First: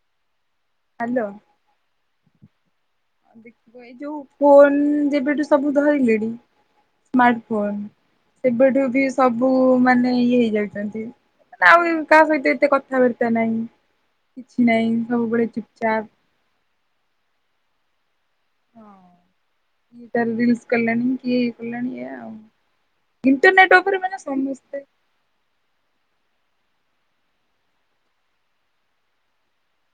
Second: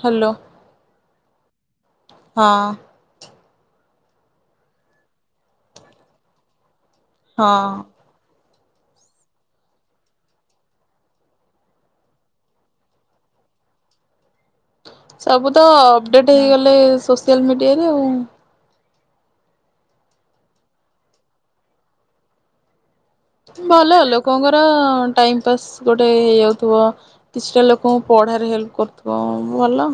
Hello. Hello. ହଁ। ଦେଖିବ ଏଇ ଯୋଉ ଫୋନ୍ ଯେବେଠୁ ସବୁ ଧଇଲେଣି ସ୍ମାର୍ଟ୍ ହଁ ଫୋନ୍ ସେବେଠୁ ବି ସବୁ ମାନେ ଇଏ ହେଇଯାଉଚନ୍ତି। ମାନେ ଆଉ କାହା ସହିତ ଏତେ କଥାବାର୍ତା ନାହିଁ କିଛି ନାହିଁ ସବୁ ବେଳେ ଚୁପ୍ ଚାପ୍ ଟ ହେଇଗଲେ ସୋସିଆଲ୍ ମିଡିଆରେ ଆଉ। ହଁ କିଏ ତାର ରିଲ୍ସ୍ କଲାଣି କିଏ ଇଏ କଲାଣି ଏୟା। ଭଲ ଲୋକଙ୍କର ଟାଇମ୍ ପାସ୍ ଗୋଟେ ହେଇଯାଉଥିବ କିଛିଟା ଲୋକଙ୍କୁ ପଢ଼ାରେ ହେଲ୍ପ କରୁଥିବ ଭଲ।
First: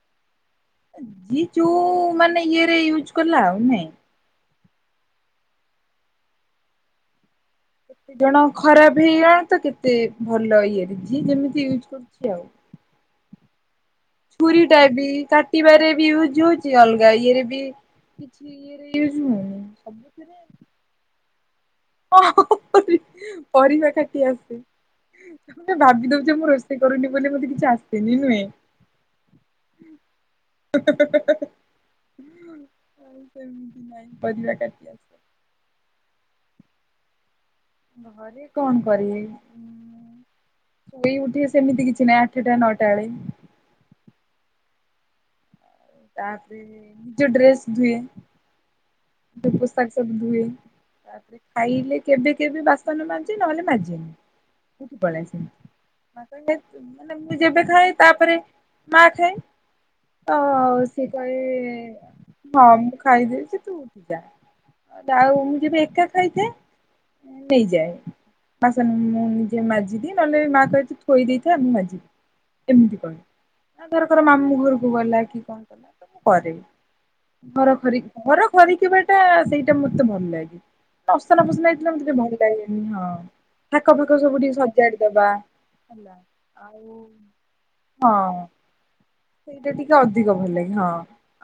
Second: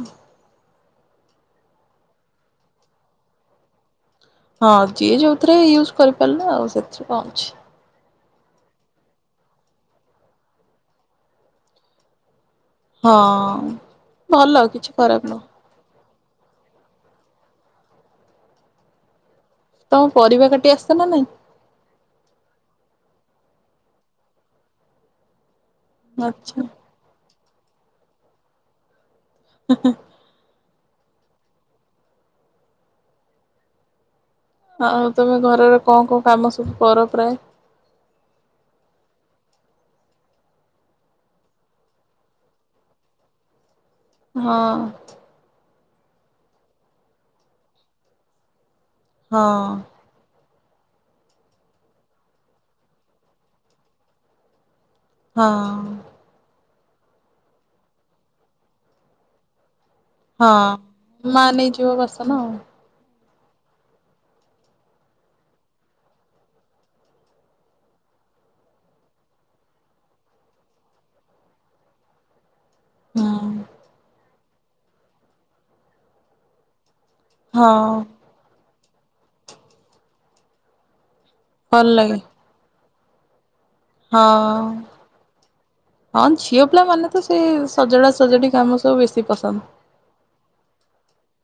ଯିଏ ଯୋଉ ମାନେ ଇଏ ରେ ୟୁଜ୍ କଲା ଆଉ ନାହିଁ ହଁ ଯିଏ ଯୋଉଥିରେ ୟୁଜ୍ କରିପାରିଲା ଆଉ ସେଥିରେ କଣ ଅଛି। ଦି ଜଣ ଖରାପ୍ ହେଇଯାଏ ତ କେତେ ଭଲ ଇଏରେ ଯିଏଯେମିତି ୟୁଜ୍ କରୁଚି ଆଉ। ହଁ। ଭଲ ଛୁରୀଟା କିଛି ବି ଖରାପ କା ନୁହଁ। ଟିବାରେ ୟୁଜ୍ ହଉଚି ଅଲଗା ଇଏ ରେ ବି କିଛି ଇଏ ୟୁଜ୍ ହଉନି ତମକୁ ପରିବା କାଟି ଆସେ ନା ନାହିଁ? ହ ହ ହ ପରିବାକାଟି ଆସେ। ତମେ ଭାବିଦଉଚ ମୁଁ ଆଚ୍ଛା ରୋଷେଇ କରୁନି ବୋଲି ମତେ କିଛି ଆସେନି ନୁହେଁ। [unintelligible] ଆଉ ସେମିତି ନାଇଁ ପରିବା କାଟି ଆଉ ଆସେ। ତମେ ଘରର କଣ କଣ କାମ ସବୁ କର ପ୍ରାଏ? ଘରେ କଣ କରିବି। ସୋଇକି ଉଠିବେ ସେମିତି କିଛି ନାହିଁ ଆଠଟା ନଅଟା ବେଳେ ହଁ। ତାପରେ ନିଜ ଡ୍ରେସ୍ ଧୁଏ ହଁ ଦୋ ପୋସାକ ସବୁ ଧୁଏ ତାପରେ ଖାଇଲେ କେବେ କେବେ ବାସନ ମାଜେ ନହେଲେ ମାଜେନି। ଉଠିକି ପଳିଆସିମି ହଁ [unintelligible] ମାନେ ମୁଁ ଯେବେ ଖାଏ ତାପରେ ମା ଖାଏ। ତ ହଁ ମା ନେଇଯିବ ବାସନ ଆଉ। ମୁ ଖାଇଦେଇଚି ତୁ ଉଠୁଯା ଆଉ ମୁଁ ଯେବେ ଏକା ଖାଇଥାଏ ନେଇଯାଏ। ବାସନ ମୁଁ ନିଜେ ମାଜିଦିଏ ନହେଲେ ମା କହେ ତୁ ଥୋଇଦେଇଥା ମୁଁ ମାଜିବି। ଏମିତି କଣ ହଁ ଆ ଧରକର ମାମୁଁ ଘରକୁ ଗଲା କି କଣ କଲା ତ ମୁଁ କରିମି। ହଁ ଘର ଖରି ଘର ଖରିକିବାଟା ସେଇଟା ମତେ ଭଲ ଲାଗେ। ଅସନା ଫସନା ଭଲ ହେଇଥିଲେ ମତେ ଟିକେ ଲାଗେ। ଭଲ ଲାଗେନି ହଁ ଥାକ ଫାକ ସବୁ ଟିକେ ହଁ ସଜାଡ଼ି ଦବା। ହେଲା ହଁ ଝିଅ ପିଲା ଆଉ ମାନେ ତ ସେ ସଜଡ଼ା ହଁ। ସଜଡ଼ି କାମ ସବୁ ବେଶି ପସନ୍ଦ। ସେଇଟା ଟିକେ ଅଧିକ ଭଲ ଲାଗେ ହଁ।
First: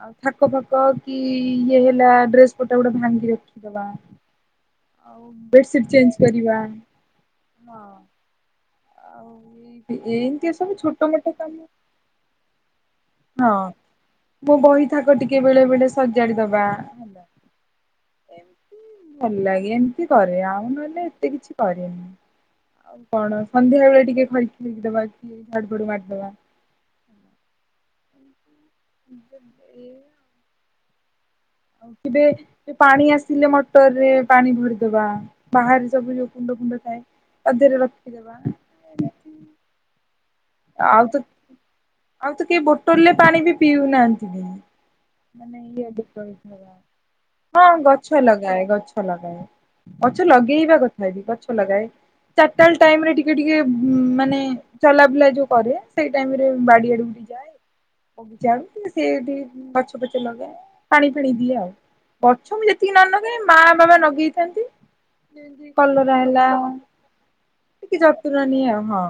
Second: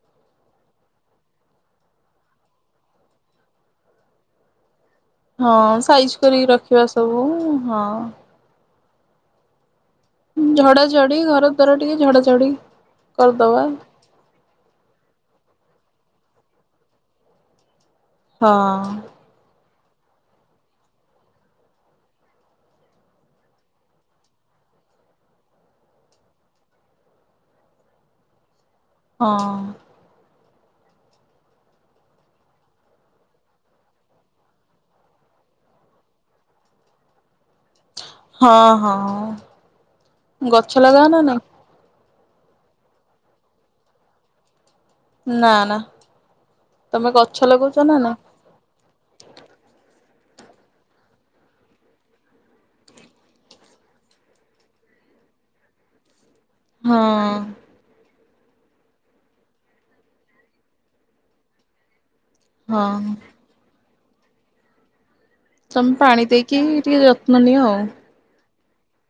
ଆଉ ଥାକ ଫାକ କି ଇଏ ହେଲା ଡ୍ରେସ୍ ପଟା ଗୋଡ଼ା ଭାଙ୍ଗି ରଖିଦବା ହଁ ବେଡ଼େସିଡ଼ି ସାଇଜ ଚେଞ୍ଜ କରିକି କରିବା ରଖିବା ସବୁ ହଁ। ହଁ। ଆଉ ଏମିତିଆ ସବୁ ଝଡା ଛୋଟ ଝଡି ମୋଟ ଘର ଦ୍ୱାର ଟିକେ ଝଡା ଝଡି କାମ ହଁ। କରିଦବା ମୋ ବହି ଥାକ ଟିକେ ବେଳେ ବେଳେ ସଜାଡ଼ି ଦବା ହେଲା ଏମିତି ହଁ। ଭଲ ଲାଗେ ଏମିତି କରେ ଆଉ ନହେଲେ ଏତେ କିଛି କରେନି ଆଉ କଣ ସନ୍ଧ୍ୟା ବେଳେ ଟିକେ ଖରିକି ଖୁରୀକି ଦବା କି ଝାଡୁ ଫାଡୁ ମାରିଦବା ହୁଁ ହୁଁ [inaudible] ହଁ। ଆଉ କେବେ ପାଣି ଆସିଲେ ମଟରରେ ପାଣି ଭରିଦବା ବାହାରେ ସବୁ ଯୋଉ କୁଣ୍ଡ ଫୁଣ୍ଡ ଥାଏ। ତା ଦେହରେ ରଖିଦେବା। ହଁ ହଁ। ଗଛ ଆଉ ଲଗାଅ ତ ନା ନାଇଁ? ଆଉ ତ କେହି ବୋଟଲରେ ପାଣି ବି ପିଉନାହାନ୍ତି। ନା ନା ତମେ ଗଛ [unintelligible] ହଁ ଲଗଉଛ ନା ନାଇଁ? ଗଛ ଲଗାଏ ଗଛ ଲଗାଏ। ଗଛ ଲଗେଇବା କଥା ବି ଗଛ ଲଗାଏ। ଚାରିଟା ବେଳେ ଟାଇମରେ ଟିକେ ଟିକେ ଉଁମ୍ ମାନେ ଚଲାବୁଲା ଯୋଉ କରେ ସେଇ ଟାଇମରେ ବାଡିଆଡକୁ ବି ହଁ ଯାଏ। ବଗିଚା ଆଡ଼କୁ ସିଏ ଟିକେ ଗଛ ପଛ ଲଗା ପାଣି ଫିଣି ଦିଏ ଆଉ। ଗଛ ମୁଁ ଯେତିକି ନ ହଁ ନଗାଏ ମା ବାବା ନଗେଇଥାନ୍ତି। ତମେ ପାଣି ଦେଇକି ଟିକେ ଯତ୍ନ ନିଅ ଆଉ। ଟିକେ ଯତ୍ନ ନିଏ ହଁ।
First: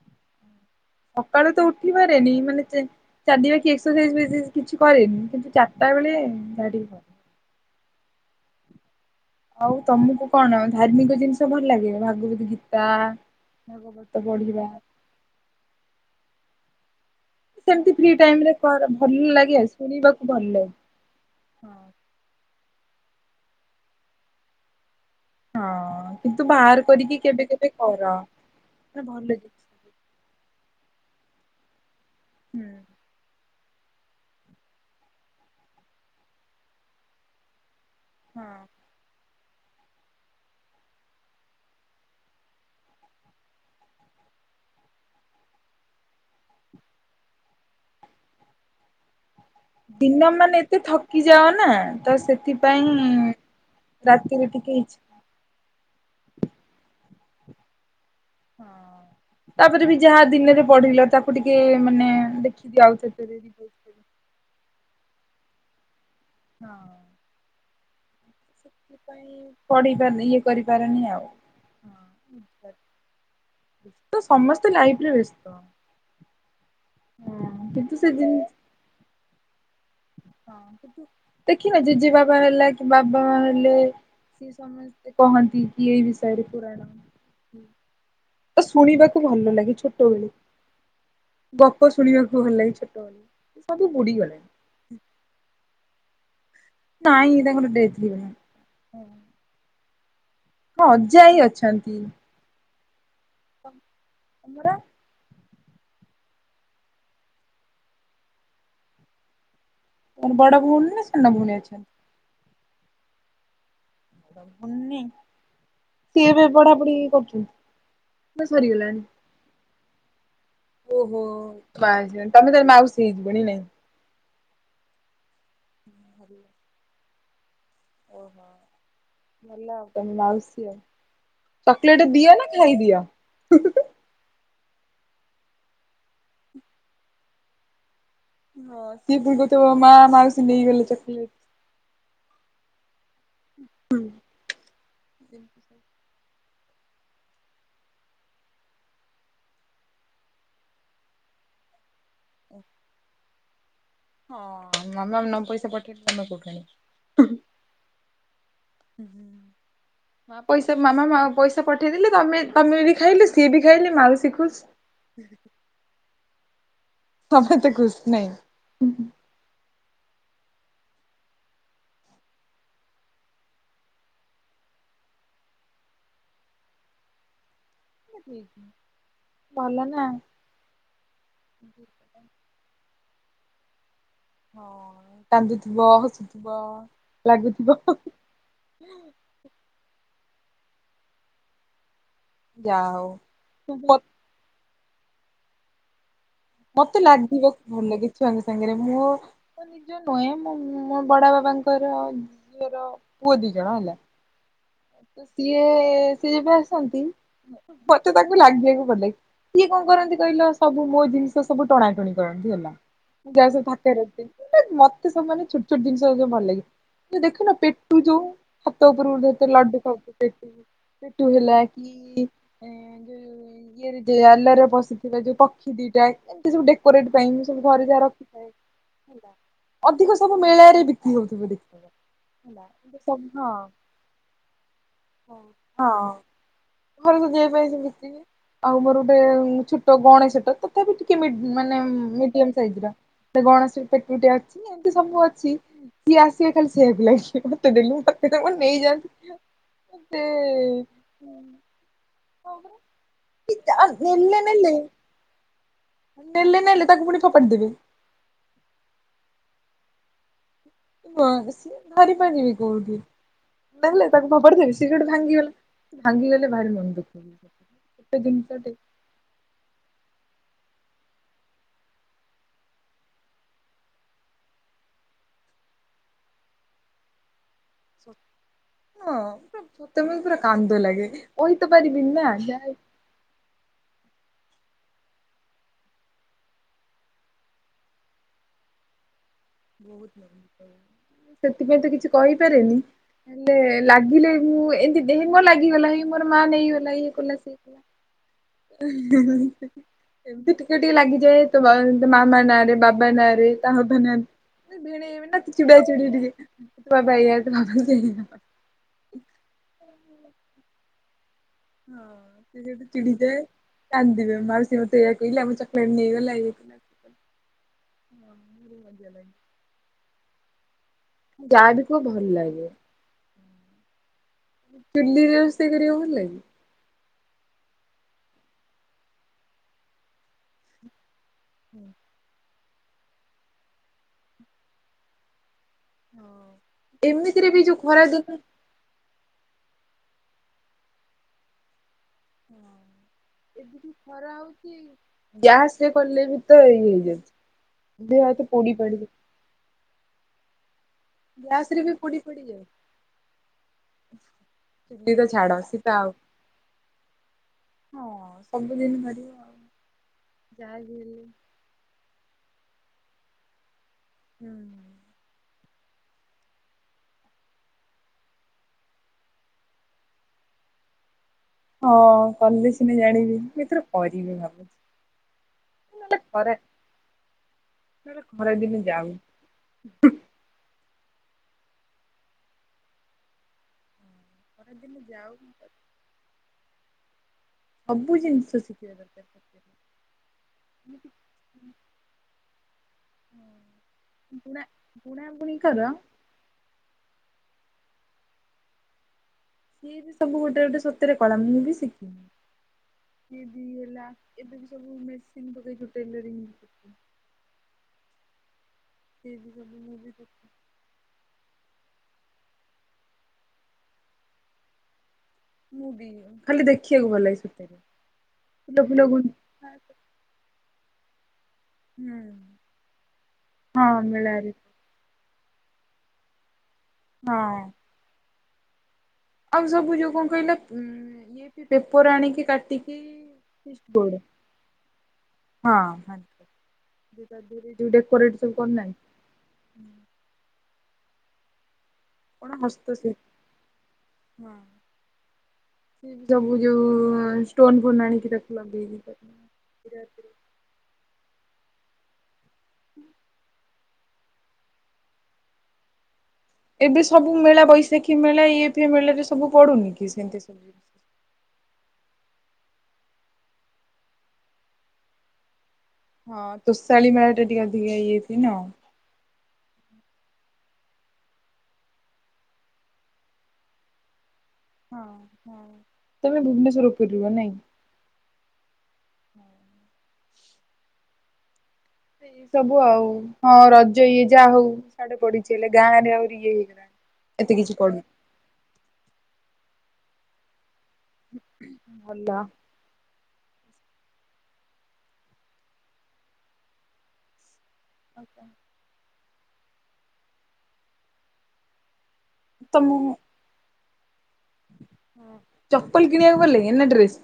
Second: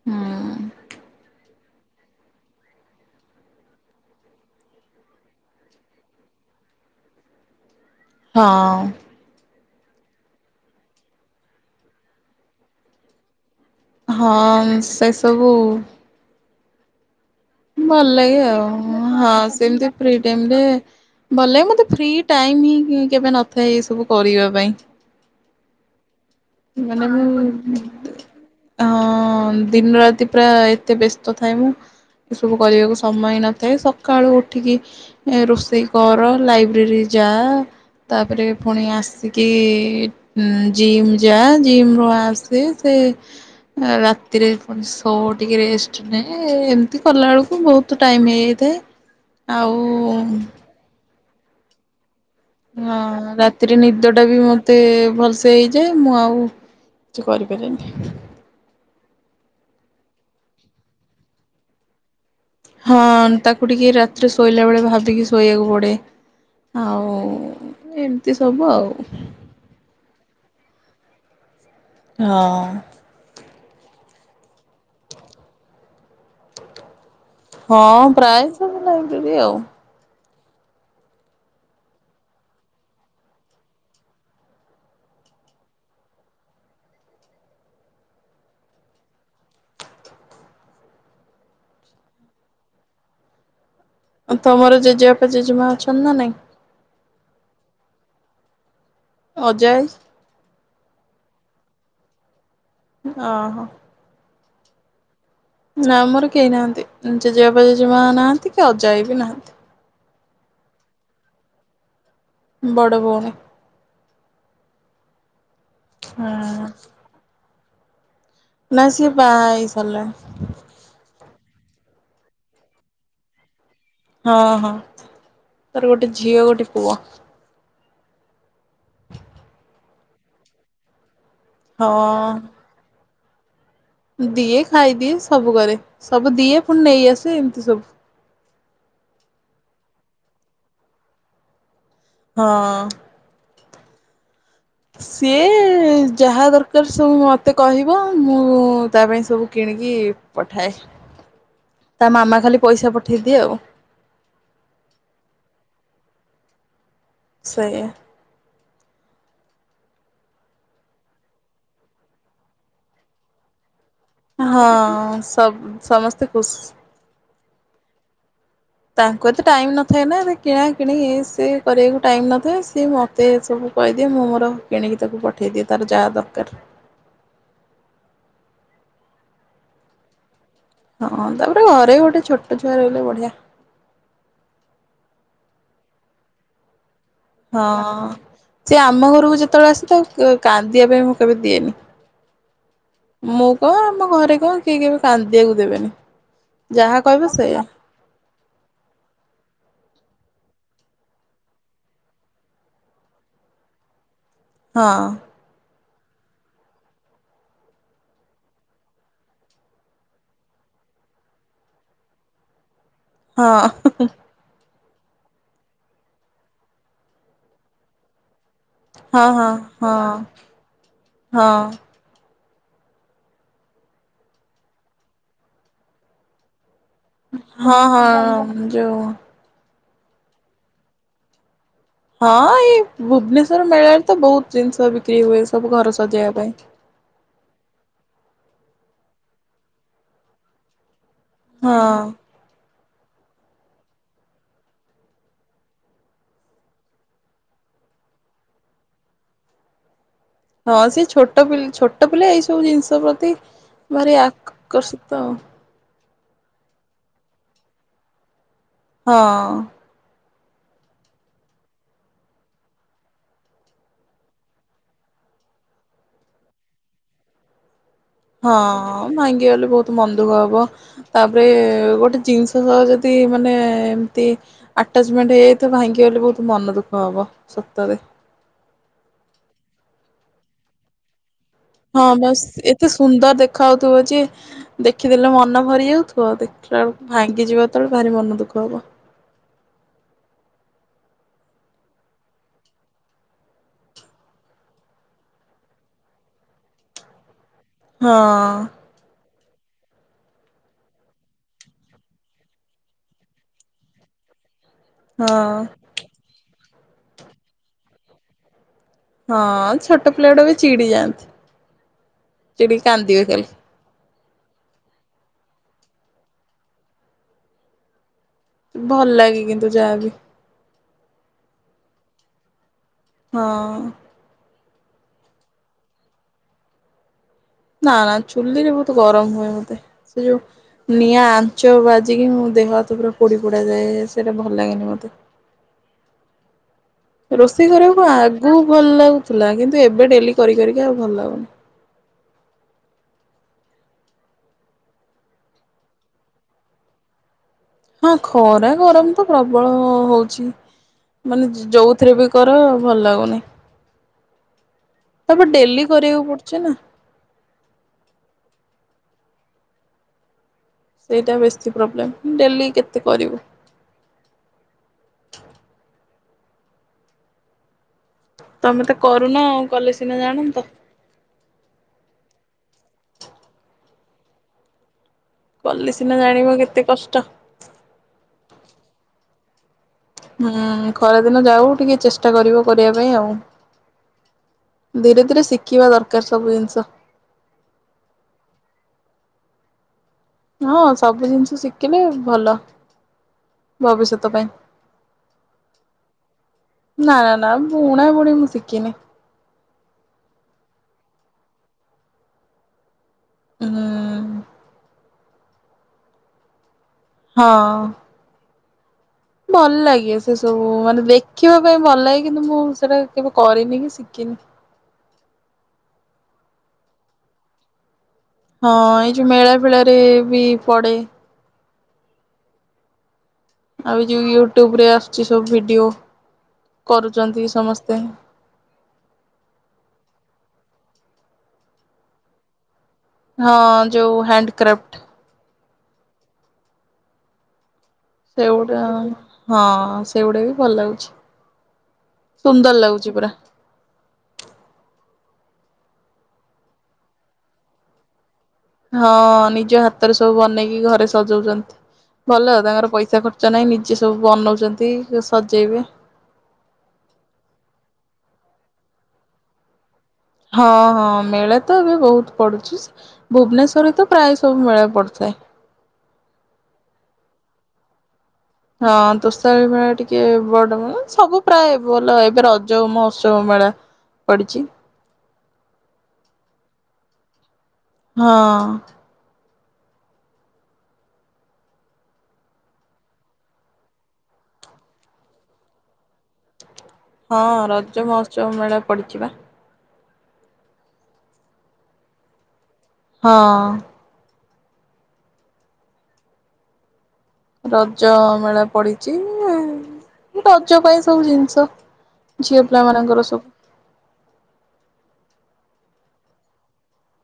ହୁଁ। ସକାଳୁ ତ ଉଠିପାରେନି ମାନେ ଚେ ଚାଲିବା କି ଏକ୍ସରସାଇଜ ଫେକ୍ସିଜ କିଛି କରେନି କିନ୍ତୁ ଚାରଟା ବେଳେ ଯାହା ଟିକେ କ ହଁ। ଆଉ ତମକୁ କଣ ଧାର୍ମିକ ଜିନିଷ ଭଲ ଲାଗେ ଭାଗବତ ଗୀତା? ଭାଗବତ ପଢିବା ହଁ ସେ ସବୁ ସେମିତି ଭଲ ଫ୍ରି ଟାଇମ ଲାଗେ ରେ କର ଆଉ ଭଲ ହଁ ଲାଗେ ସେମତି ଫ୍ରି ଶୁଣିବାକୁ ଭଲ ଟାଇମରେ ଲାଗେ। ଭଲ ମତେ ଫ୍ରି ଟାଇମ ହିଁ କେବେ ନଥାଏ ଏ ସବୁ କରିବା ପାଇଁ। ହଁ କିନ୍ତୁ ବାହାର ମାନେ କରିକି ମୁଁ କେବେ କେବେ କର ମାନେ ଭଲ ଯେ ହଁ ଦିନ ରାତି ପୁରା ଏତେ ବ୍ୟସ୍ତ ଥାଏ ମୁଁ ଏସବୁ ହୁଁ କରିବାକୁ ସ ସମୟ ନଥାଏ ସକାଳୁ ଉଠିକି ଏ ରୋଷେଇ କର ଲାଇବ୍ରେରୀ ଯା ତାପରେ ହଁ। ଫୁଣି ଆସିକି ଉଁ ଜିମ୍ ଯାଆ ଜିମରୁ ଆସେ ସେ ଏ ରାତିରେ ପୁଣି ଶୋ ଟିକେ ରେଷ୍ଟ ନେ ଏ ଏମତି କଲା ବେଳକୁ ବୋହୁତ ବୋହୁତ ଟାଇମ ହେଇଯାଇଥାଏ ଆଉ ଦିନ ମାନେ ଏତେ ଥକି ଯାଅ ନା ତ ସେ ହଁ ରାତିରେ ନିଦଟା ବି ଟିକେ ମତେ ଇଚ୍ଛା ଭଲସେ ହେଇଯାଏ ମୁଁ ଆଉ କିଛି କରିପାରେନି। ତାପରେ ବି ଯାହା ଦିନରେ ପଢିଲ ତାକୁ ଟିକେ ମାନେ ଦେଖିଦିଅ ଆଉ ହଁ ଥରେ ହଁ ତାକୁ ଟିକେ ରା ତିରେ ଶୋଇଲା ବେଳେ ଭାବିକି ଶୋଇବାକୁ ପଡ଼େ ଆଉ ଏମତି ସବୁ ଆଉ। ପଢିପାରନି ଇଏ କରିପାରନି ଆଉ। ହଁ। ତ ସମସ୍ତେ ଲାଇଫରେ ବେସ୍ତ। ହଁ କିନ୍ତୁ ସେ ଜିନି ପ୍ରାୟ ସବୁ ଲାଗିକି ଆଉ। ହଁ କିନ୍ତୁ ଦେଖିନ ଜେଜେବାବା ହେଲା କି ବାବା ମାଆ ହେଲେ ସିଏ ସମସ୍ତେ କହନ୍ତି କି ଏଇ ବିଷୟରେ ପୁରାଣ ତ ଶୁଣିବାକୁ ଭଲ ଲାଗେ ଛୋଟବେଳୁ। ଗପ ଶୁଣିବାକୁ ଭଲ ଲାଗେ ଛୋଟ ବେଳୁ। ସବୁ ବୁଡି ଆଉ ତମର ଜେଜେବାପା ଜେଜେମା ଅଛନ୍ତି ନା ନାଇଁ। ନାଇଁ ତାଙ୍କର ଡେଥ୍ ହେଇଗଲାଣି। ଅଜା ଆଈ? ହଁ ଅଜା ଆଈ ଅଛନ୍ତି। ଓହୋ। ତୁମର। ନା ଆମର କେହି ନାହାନ୍ତି, ଜେଜେବାପ ଜେଜମା ନାହାନ୍ତି କି ଅଜାଆଇ ବି ନାହାନ୍ତି। ମୁଁ କହିନି ବଡ଼ ଭଉଣି ନା ସାନ ଭଉଣି ଅଛନ୍ତି। ବଡ଼ ଭଉଣୀ। ହୋନି ସିଏ ଏବେ ହଁ ପଢାପଢି କରୁଚି। ଏ ନା ସରିଗଲାଣି। ସିଏ ବାହା ହେଇ ସାରିଲାଣି ଓହୋ ବାସ୍ ବାସ୍ ତମେ ତାର ମାଉସୀ ହେଇଯିବନି ନାଇଁ। ହଁ ହଁ ତାର ଗୋଟେ ଝିଅ ଗୋଟେ ପୁଅ। [inaudible] ଚକଲେଟ ଦିଅ ନା ହଁ ଖାଇଦିଅ। ଦିଏ ଖାଇଦିଏ ସବୁ କରେ, ସବୁ ଦିଏ ପୁଣି ନେଇ ଆସେ ଏମିତି ସବୁ। ହଁ ଦିଦି କହୁଥିବ ମା ମାଉସୀ ନେଇଗଲେ, ଚକଲେଟ୍। ହଁ। ହୁଁ। ସିଏ ଯାହା ଦର ସବୁ ମୋତେ କହିବ, ମୁଁ ତା ପାଇଁ ସବୁ କିଣିକି ପଠାଏ। ତା ମାମା ଖାଲି ପଇସା ପଠେଇଦିଏ ଆଉ ହଁ ମାମା ନଅ ପଇସା ପଠେଇଲେ ତମେ କୋଉଠୁ ଆଣିବ। ସେୟା। ମା ପଇସା ମାମା ପଇସା ପଠେଇଦେଲେ, ତମେ ତମେ ବି ଖାଇଲ ସିଏ ବି ଖାଇଲେ ମାଉସୀ ଖୁସ୍। ହଁ ସ ସମସ୍ତେ ଖୁସ। ଆମର ତ ଖୁସି ନାହିଁ। ତା ଏତେ ଟାଇମ୍ ନଥାଏ ନା କିଣା କିିଣି ଇଏ ସିଏ କରିବାକୁ ଟାଇମ୍ ନଥାଏ ସିଏ ମୋତେସବୁ କହିଦିଏ ମୁଁ ମୋର କିଣିକି ତାକୁ ପଠାଇଦିଏ, ତାର ଯାହା ଦରକାର। ଭଲ ନା। ହଁ ତାପରେ ଘରେ ଗୋଟେ ଛୋଟ ଛୁଆ ରହିଲେ ବଢିଆ। ହଁ କାନ୍ଦୁଥିବ ହସୁଥିବ। ହଁ ଲାଗୁଥିବ। ସେ ଆମ ଘରକୁ ଯେତେବେଳେ ଆସେ, ତାକୁ କାନ୍ଦିବା ପାଇଁ ମୁଁ କେବେ ଦିଏନି। ଯା ହଉ। ମୁଁ କଣ ମ ଆମ ଘରେ କଣ କେହି କେବେ କାନ୍ଦିବାକୁ ଦେବେନି। ଯାହା ମତେ କହିବ ସେଇଆ ଲାଗିବାକୁ ଭଲ ଲାଗେ ଛୁଆଙ୍କ ସାଙ୍ଗରେ ମୁଁ ନିଜ ନୁହେଁ ମୁଁ ମୋ ବଡ ବାବାଙ୍କର ଝିଅର ପୁଅ ଦି ଜଣ ହେଲା। ହଁ। ତ ସିଏ ସିଏ ଯେବେ ଆସନ୍ତି, ମତେ ତାକୁ ଲାଗିବାକୁ ପଡେ। କିଏ କଣ କରନ୍ତି କହିଲ, ସବୁ ମୋ ଜିନିଷ ସବୁ ଟଣାଟଣି କରନ୍ତି ହେଲା, ମୁଁ ହଁ ଯାହା ସବୁ ଥାକରେ ରଖିଥିବି। ମତେ ସେମାନେ ଛୋଟ ଛୋଟ ଜିନିଷ ଭଲ ଲାଗେ, ଦେଖୁନ ପେଟୁ ଯୋଉ ହାତୋ ପୁର ହଁ ଦେ ତ ହଁ ଲାଡୁ ହଁ ଖାଉଦୁ ପେଟୁ ପେଟୁ ହେଲା ହଁ। କି। ଯୋଉ ଇଏରେ ଆଲରେ ବସିଥିବା ଯୋଉ ପକ୍ଷୀ ଦିଟା ଏମିତି ସବୁ। ମୁଁ ସବୁ ହଁ ଘରେ ଯାହା ରଖିଥାଏ ହେ ହଁ ଯୋଉ ଅଧିକ ସବୁ ମେଳାରେ ବିକ୍ରି ହଉଥିବ ଦେଖିବ। ହଁ ହେଲା। ଏଇ ସବୁ ହଁ ଭୁବନେଶ୍ୱର ମେଳାରେ ତ ବହୁତ ଜିନିଷ ବିକ୍ରି ହୁଏ, ସବୁ ଘର ସଜେଇବା ପାଇଁ। ଘରେ ସଜେଇବା ପାଇଁ ସେମିତି ଆଉ ମୋର ଗୋଟେ ଛୋଟ ଗଣେଶ ଛୋଟ ତ ଟିକେ ମାନେ ହଁ ମିଡିୟମ ସାଇଜର। ଗଣେଶ ପେଟୁଟି ଅଛି ଏମିତି ସବୁ ଅଛି। ସିଏ ଆସିବେ ଖାଲି ସେ ହେଆକୁ ଲାଗିବ ମୋତେ ଦେଲୁ ମୋତେ ଦେ ମୁଁ ତ କଣ ନେଇଯାଆ ହଁ ସେ ଛୋଟ ପିଲା ଛୋଟ ପିଲା ଏଇ ହଁ ସବୁ ପରା ଜିନିଷ ପ୍ରତି କି ଯା- ଭାରି ନେଲେ ନେଲେ ଆକର୍ଷିତ। ନେଲେ ନେଲେ ପୁଣି ଫୋପାଡ଼ିଦେବେ। ହଁ। [inaudible] ନେଲେ ତାକୁ ଫୋପାଡି ଦେବି ସେ ସେଠୁ ଭାଙ୍ଗିଗଲା, ଭାଙ୍ଗିଗଲେ ଭାରି ମନ ଦୁଃଖ। ଗୋଟେ ହଁ ଜିନିଷଟେ ଭାଙ୍ଗି ଗଲେ ବହୁତ ମନ ଦୁକ ହବ। ତାପରେ ଗୋଟେ ଜିନିଷ ସହ ଯଦି ମାନେ ଏମତି ଆଟାଚମେଣ୍ଟ ହେଇଯାଇଥାଏ ଭାଙ୍ଗିଗଲେ ବହୁତ ମନ ଦୁଃଖ ହବ ସତରେ। ହଁ ମତେ ବି ପୁରା କାନ୍ଦ ଲାଗେ କହିତ ହଁ ପାରିବିନି ନା ବାସ୍ ଯା ଲେ ଏତେ ସୁନ୍ଦର ଦେଖାହଉଥିବ ଯେ ଦେଖିଦେଲେ ମନ ଭରି ଯାଉଥିବ ଦେଖିଲା ବେଳକୁ ଭାଙ୍ଗିଯିବ ଯେତେବେଳେ ଭାରି ମନ ଦୁଃଖ ହବ। ସେଥିପାଇଁ ତ କିଛି କହିପାରେନି। ହେଲେ ଲାଗିଲେ ମୁଁ ଏମିତି ଦେହେ ମୋ ଲାଗିଗଲା ଇଏ ମୋର ମା ନେଇଗଲା ଇଏ କଲା ସିଏ କଲା। ହଁ। [unintelligible] ଏମତି ଟିକେ ଟିକେ ଲାଗିଯାଏ। ତୋ ବା ମାମା ନାଁରେ ବାବା ନାଁ ରେ ତା ବାବା ନାହାନ୍ତି। ଭିଣେଇ ନା ହଁ ଚିଡ଼ାଏ ଚିଡ଼ିଏ ଟିକେ ବାବା ଏଇଆ [unintelligible] ହଁ ଛୋଟ ପିଲା ଡ଼ା ବି ଚିଡ଼ି ଯାଆନ୍ତି। ହଁ ସେ ଚିଡିକି ଜଦି କାନ୍ଦିବେ ଚିଡ଼ିଯାଏ। ଖାଲି କାନ୍ଦିବେ ମାଉସି ମତେ ୟାକହିଲା ଆମ ଚକଲେଟେ ନେଇଗଲା ଏ। ଭଲ ଲାଗେ କିନ୍ତୁ ଯାହାବି। ଯାଆବି କୁଅ ଭଲ ଲାଗେ। ହଁ। ଚୁଲିରେ ରୋଷଇ କରିିବାକୁ ଭଲ ଲାଗେ? ନା ବା ଚୁଲିରେ ବହୁତ ଗରମ ହୁଏ ମତେ ସେ ଯୋଉ ନିଆଁ ଆଞ୍ଚ ବାଜ ଜିକି ମୋ ଦେହ ହାତ ପୁରା ପୋଡ଼ି ପୁଡ଼ାଯାଏ ସେଇଟା ଭଲ ଲାଗେନି ମୋତେ। ହଁ। ରୋଷେଇ କରିବାକୁ ଆଗକୁ ଭଲ ଲାଗୁଥିଲା କିନ୍ତୁ ଏବେ ଡେଲି କରି କରିକା ଆଉ ଭଲ ଲାଗୁନି। ହଁ ଏବେ ଯୋଉ ଖ ରା ହଉଚି ଗ୍ୟାସ ରେ କଲେ ବି ତ ଏଇ ହେଇଯାଉଛି। ହଁ ଦେହ ହାତ ଖରା ପୋଡି ପାଡି ଗରମ ତ ପ୍ରବଳ ହଉଛି। ମାନେ ଗ୍ୟାସ ଯ ରେ ଯୋଉଥିରେ ପୋଡି ବି ପାଡି କର ଯାଏ ଭଲ ଲାଗୁନି। ଚୁଲି ତ ତାପରେ ଛାଡ ସେ ଡ଼େଲି ତ ଆଉ କରିବାକୁ ପଡ଼ୁଛି ନା। ହଁ ସବୁଦିନି କରିବ ଆଉ। ଯାହା ବି ହେଲେ ସେଇଟା ବେଶୀ ପ୍ରୋବ୍ଲେମେ ଡ଼େଲି କେତେ କରିବୁ? ହୁଁ। ତମେ ତ କରୁନ କଲେ ସିନା ଜାଣନ୍ତ। ହଁ କଲେ ସିନା ଜାଣିବି ଏଥର କରିବି ଭାବୁଛି। କଲେ ସିନା ନହେଲେ ଖରା ଜାଣିବ କେତେ କଷ୍ଟ। ନହେଲେ ଖରେ ଦିନେ ଯାଉ। ହୁଁ ଖରାଦିନ ଯାଉ ଟିକେ ଚେଷ୍ଟା କରିବ କରିବା ପାଇଁ ଆଉ। ଖରା ଦିନେ ଧୀରେ ଯାଉ ଧୀରେ ଶିଖିବା ଦରକାର ସବୁ ଜିନିଷ। ସବୁ ଜିନିଷ ଶିକିବା ଦରକାରେ। ହଁ ସବୁ ଜିନିଷ ଶିଖିଲେ ଭଲ। ଭବିଷ୍ୟତ ପାଇଁ। ବୁଣା ବୁଣା ବୁଣି କର? ନା ନା ବୁଣା ବୁଣୀ ମୁଁ ଶିକିନି। ସିଏ ବି ସବୁ ଗୋଟେ ଗୋଟେ ସତରେ କଳା ମୁଁ ବି ଶିଖିନି ସି ଏବି ହୁଁ। ଏବେ ବି ସବୁ ମେସିନୀ ଗୋଟେ ଯୋଉ ଟେଲରିଙ୍ଗ। ହଁ। ସିଏ ବି ସବୁ ଭଲ ମୁଁ ବି ଲାଗେ ସେସବୁ। ଓ ମାନେ ଦେଖିବା ପାଇଁ ଭଲ ଲାଗେ କିନ୍ତୁ ମୁଁ ସେଟା କେବେ କରିନି କି ଶିଖିନି। ମୁଁ ବି ଖାଲି ଦେଖିବାକୁ ଭଲ ଲାଗେ ସତରେ। ଫୁଲ ହଁ ଫୁଲ ଏଇ ଗୁ ଯୋଉ ମେଳା ଫେଳାରେ ବି ପଡ଼େ। ହୁଁ। ହଁ ଆଉ ଯୋଉ ମେଳାରେ ୟୁଟ୍ୟୁବ ରେ ଆସୁଛି ସବୁ ଭିଡିଓ କରୁଚନ୍ତି ହଁ ସମସ୍ତେ। ଆଉ ସବୁ ଯୋଉ କଣ କହିଲେ ଉଁ ଏ ଫି ପେପର ଆଣିକି କାଟିକି ହଁ [unintelligible] କିଷ୍ଟ ଯୋଉ ବଡ। ହ୍ୟାଣ୍ଡ କ୍ରାଫ୍ଟ ହଁ ଦୁଇଟା ଦୁରି ଦୁଇଟାକୁ ସେଗୁଡା ହଁ ସେଗୁଡା ବି ଭଲ ଲାଗୁଛି। କଣ ସୁନ୍ଦର ହସ୍ତ ଲାଗୁଛି ପୁରା। ଶିଳ୍ପ। ହଁ ସିପି ସବୁ ଯୋଉ ଷ୍ଟୋନ ଫୋନ ଆଣିକି ରଖି। [unintelligible] ହଁ ନିଜ ହାତରେ ସବୁ ବନେଇକି ଘରେ ସଜଉଛନ୍ତି। ଭଲ ତାଙ୍କର ପଇସା ଖର୍ଚ୍ଚ ନାହିଁ ନିଜେ ସବୁ ବନଉଛନ୍ତି ସଜେଇବେ। ଏବେ ସବୁ ମେଳା ବୈଶାଖୀ ମେଳା ଇଏଫିଏ ମେଳାରେ ସବୁ ପଡୁନି କି। ସେମିତି ସବୁ ହଁ ଜିନିଷ। ହଁ ମିଳା। ତ ଏବେ ବହୁତ ପଡୁଛି ଭୁବନେଶ୍ଵରରେ ତ ପ୍ରାୟ ସବୁ ମେଳା ପଡିୁଥାଏ। ହଁ ତୋଷାଳୀ ମେଳା ଟା ଟିକେ ଅଧିକା ହେଇଯାଇଥ ନ। ହଁ ତୋଷାଳୀ ମେଳା ଟିକେ ବଡ ମାନେ ସବୁ ପ୍ରାୟ ଭଲ ଏବେ ରଜ ମହୋତ୍ସବ ମେଳା। ପଡ଼ିଚି। ହଁ ହଁ ତମେ ଭୁବନେଶ୍ୱ ଫେରିଲ ନାଇଁ। ହଁ। ଏ ସବୁ ଆଉ ହଁ ରଜ ଇଏ ଯାହା ହଉ ସାଡେ ପଡିଛି ହେଲେ ଗାଁ ରେ ଆହୁରି ଇଏ ହେଇଗଲାଣି। ହଁ ଏତେ କିଛି ପଡୁନି ରଜ ମହୋତ୍ସବ ମେଳେ ପଡ଼ିଛି ବା। ହୁଁ ହୁଁ ଭଲ। ହଁ। ରଜ ମେଳା ପଡିଛି ରଜ ପାଇଁ ସବୁ ଜିନିଷ। ଝିଅ ତମ ପିଲାମାନଙ୍କ ର ସବୁ। ହଁ। ଚପଲ କିଣିବାକୁ ଗଲେ ଏନା ଡ୍ରେସ?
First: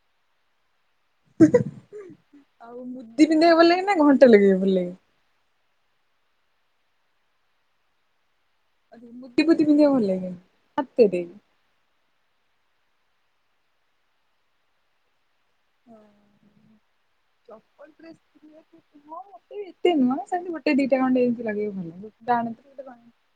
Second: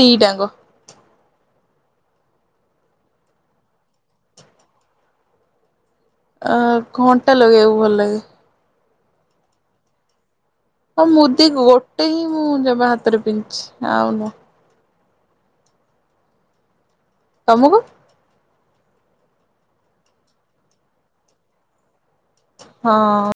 ଦିଇଟା ଆଙ୍କ। ଆଉ ମୁଦି ପିନ୍ଧେଇବାକୁ ଭଲ ଲାଗେ ନା ଘଣ୍ଟା ଲଗେଇବାକୁ ଭଲ ଲାଗେ? ଅ ଘଣ୍ଟା ଲଗେଇବାକୁ ଭଲ ଲାଗେ। ଆ ମୁଦି ଫୁଦି ପିନ୍ଦିବାକୁ ଭଲ ଲାଗେନି। ହଁ ହାତରେ। ମୁଦି ଗୋଟେ ହିଁ ମୁଁ ଯମା ହାତରେ ପିନ୍ଧିଛି ଆଉ ନୁହଁ। ହଁ ତମକୁ ଚପଲ ପ୍ରେସେ କିଣି ବାକୁ ହଁ ମୋ ମତେ ଏତେ ବି ନୁହଁ ସେମିତି ଗୋଟେ ଦିଇଟା ଖଣ୍ଡ ଏମିତି ଲେଇବାକୁ ଭଲ ଜେତ ଟାଆନ୍ତୁ। ହଁ।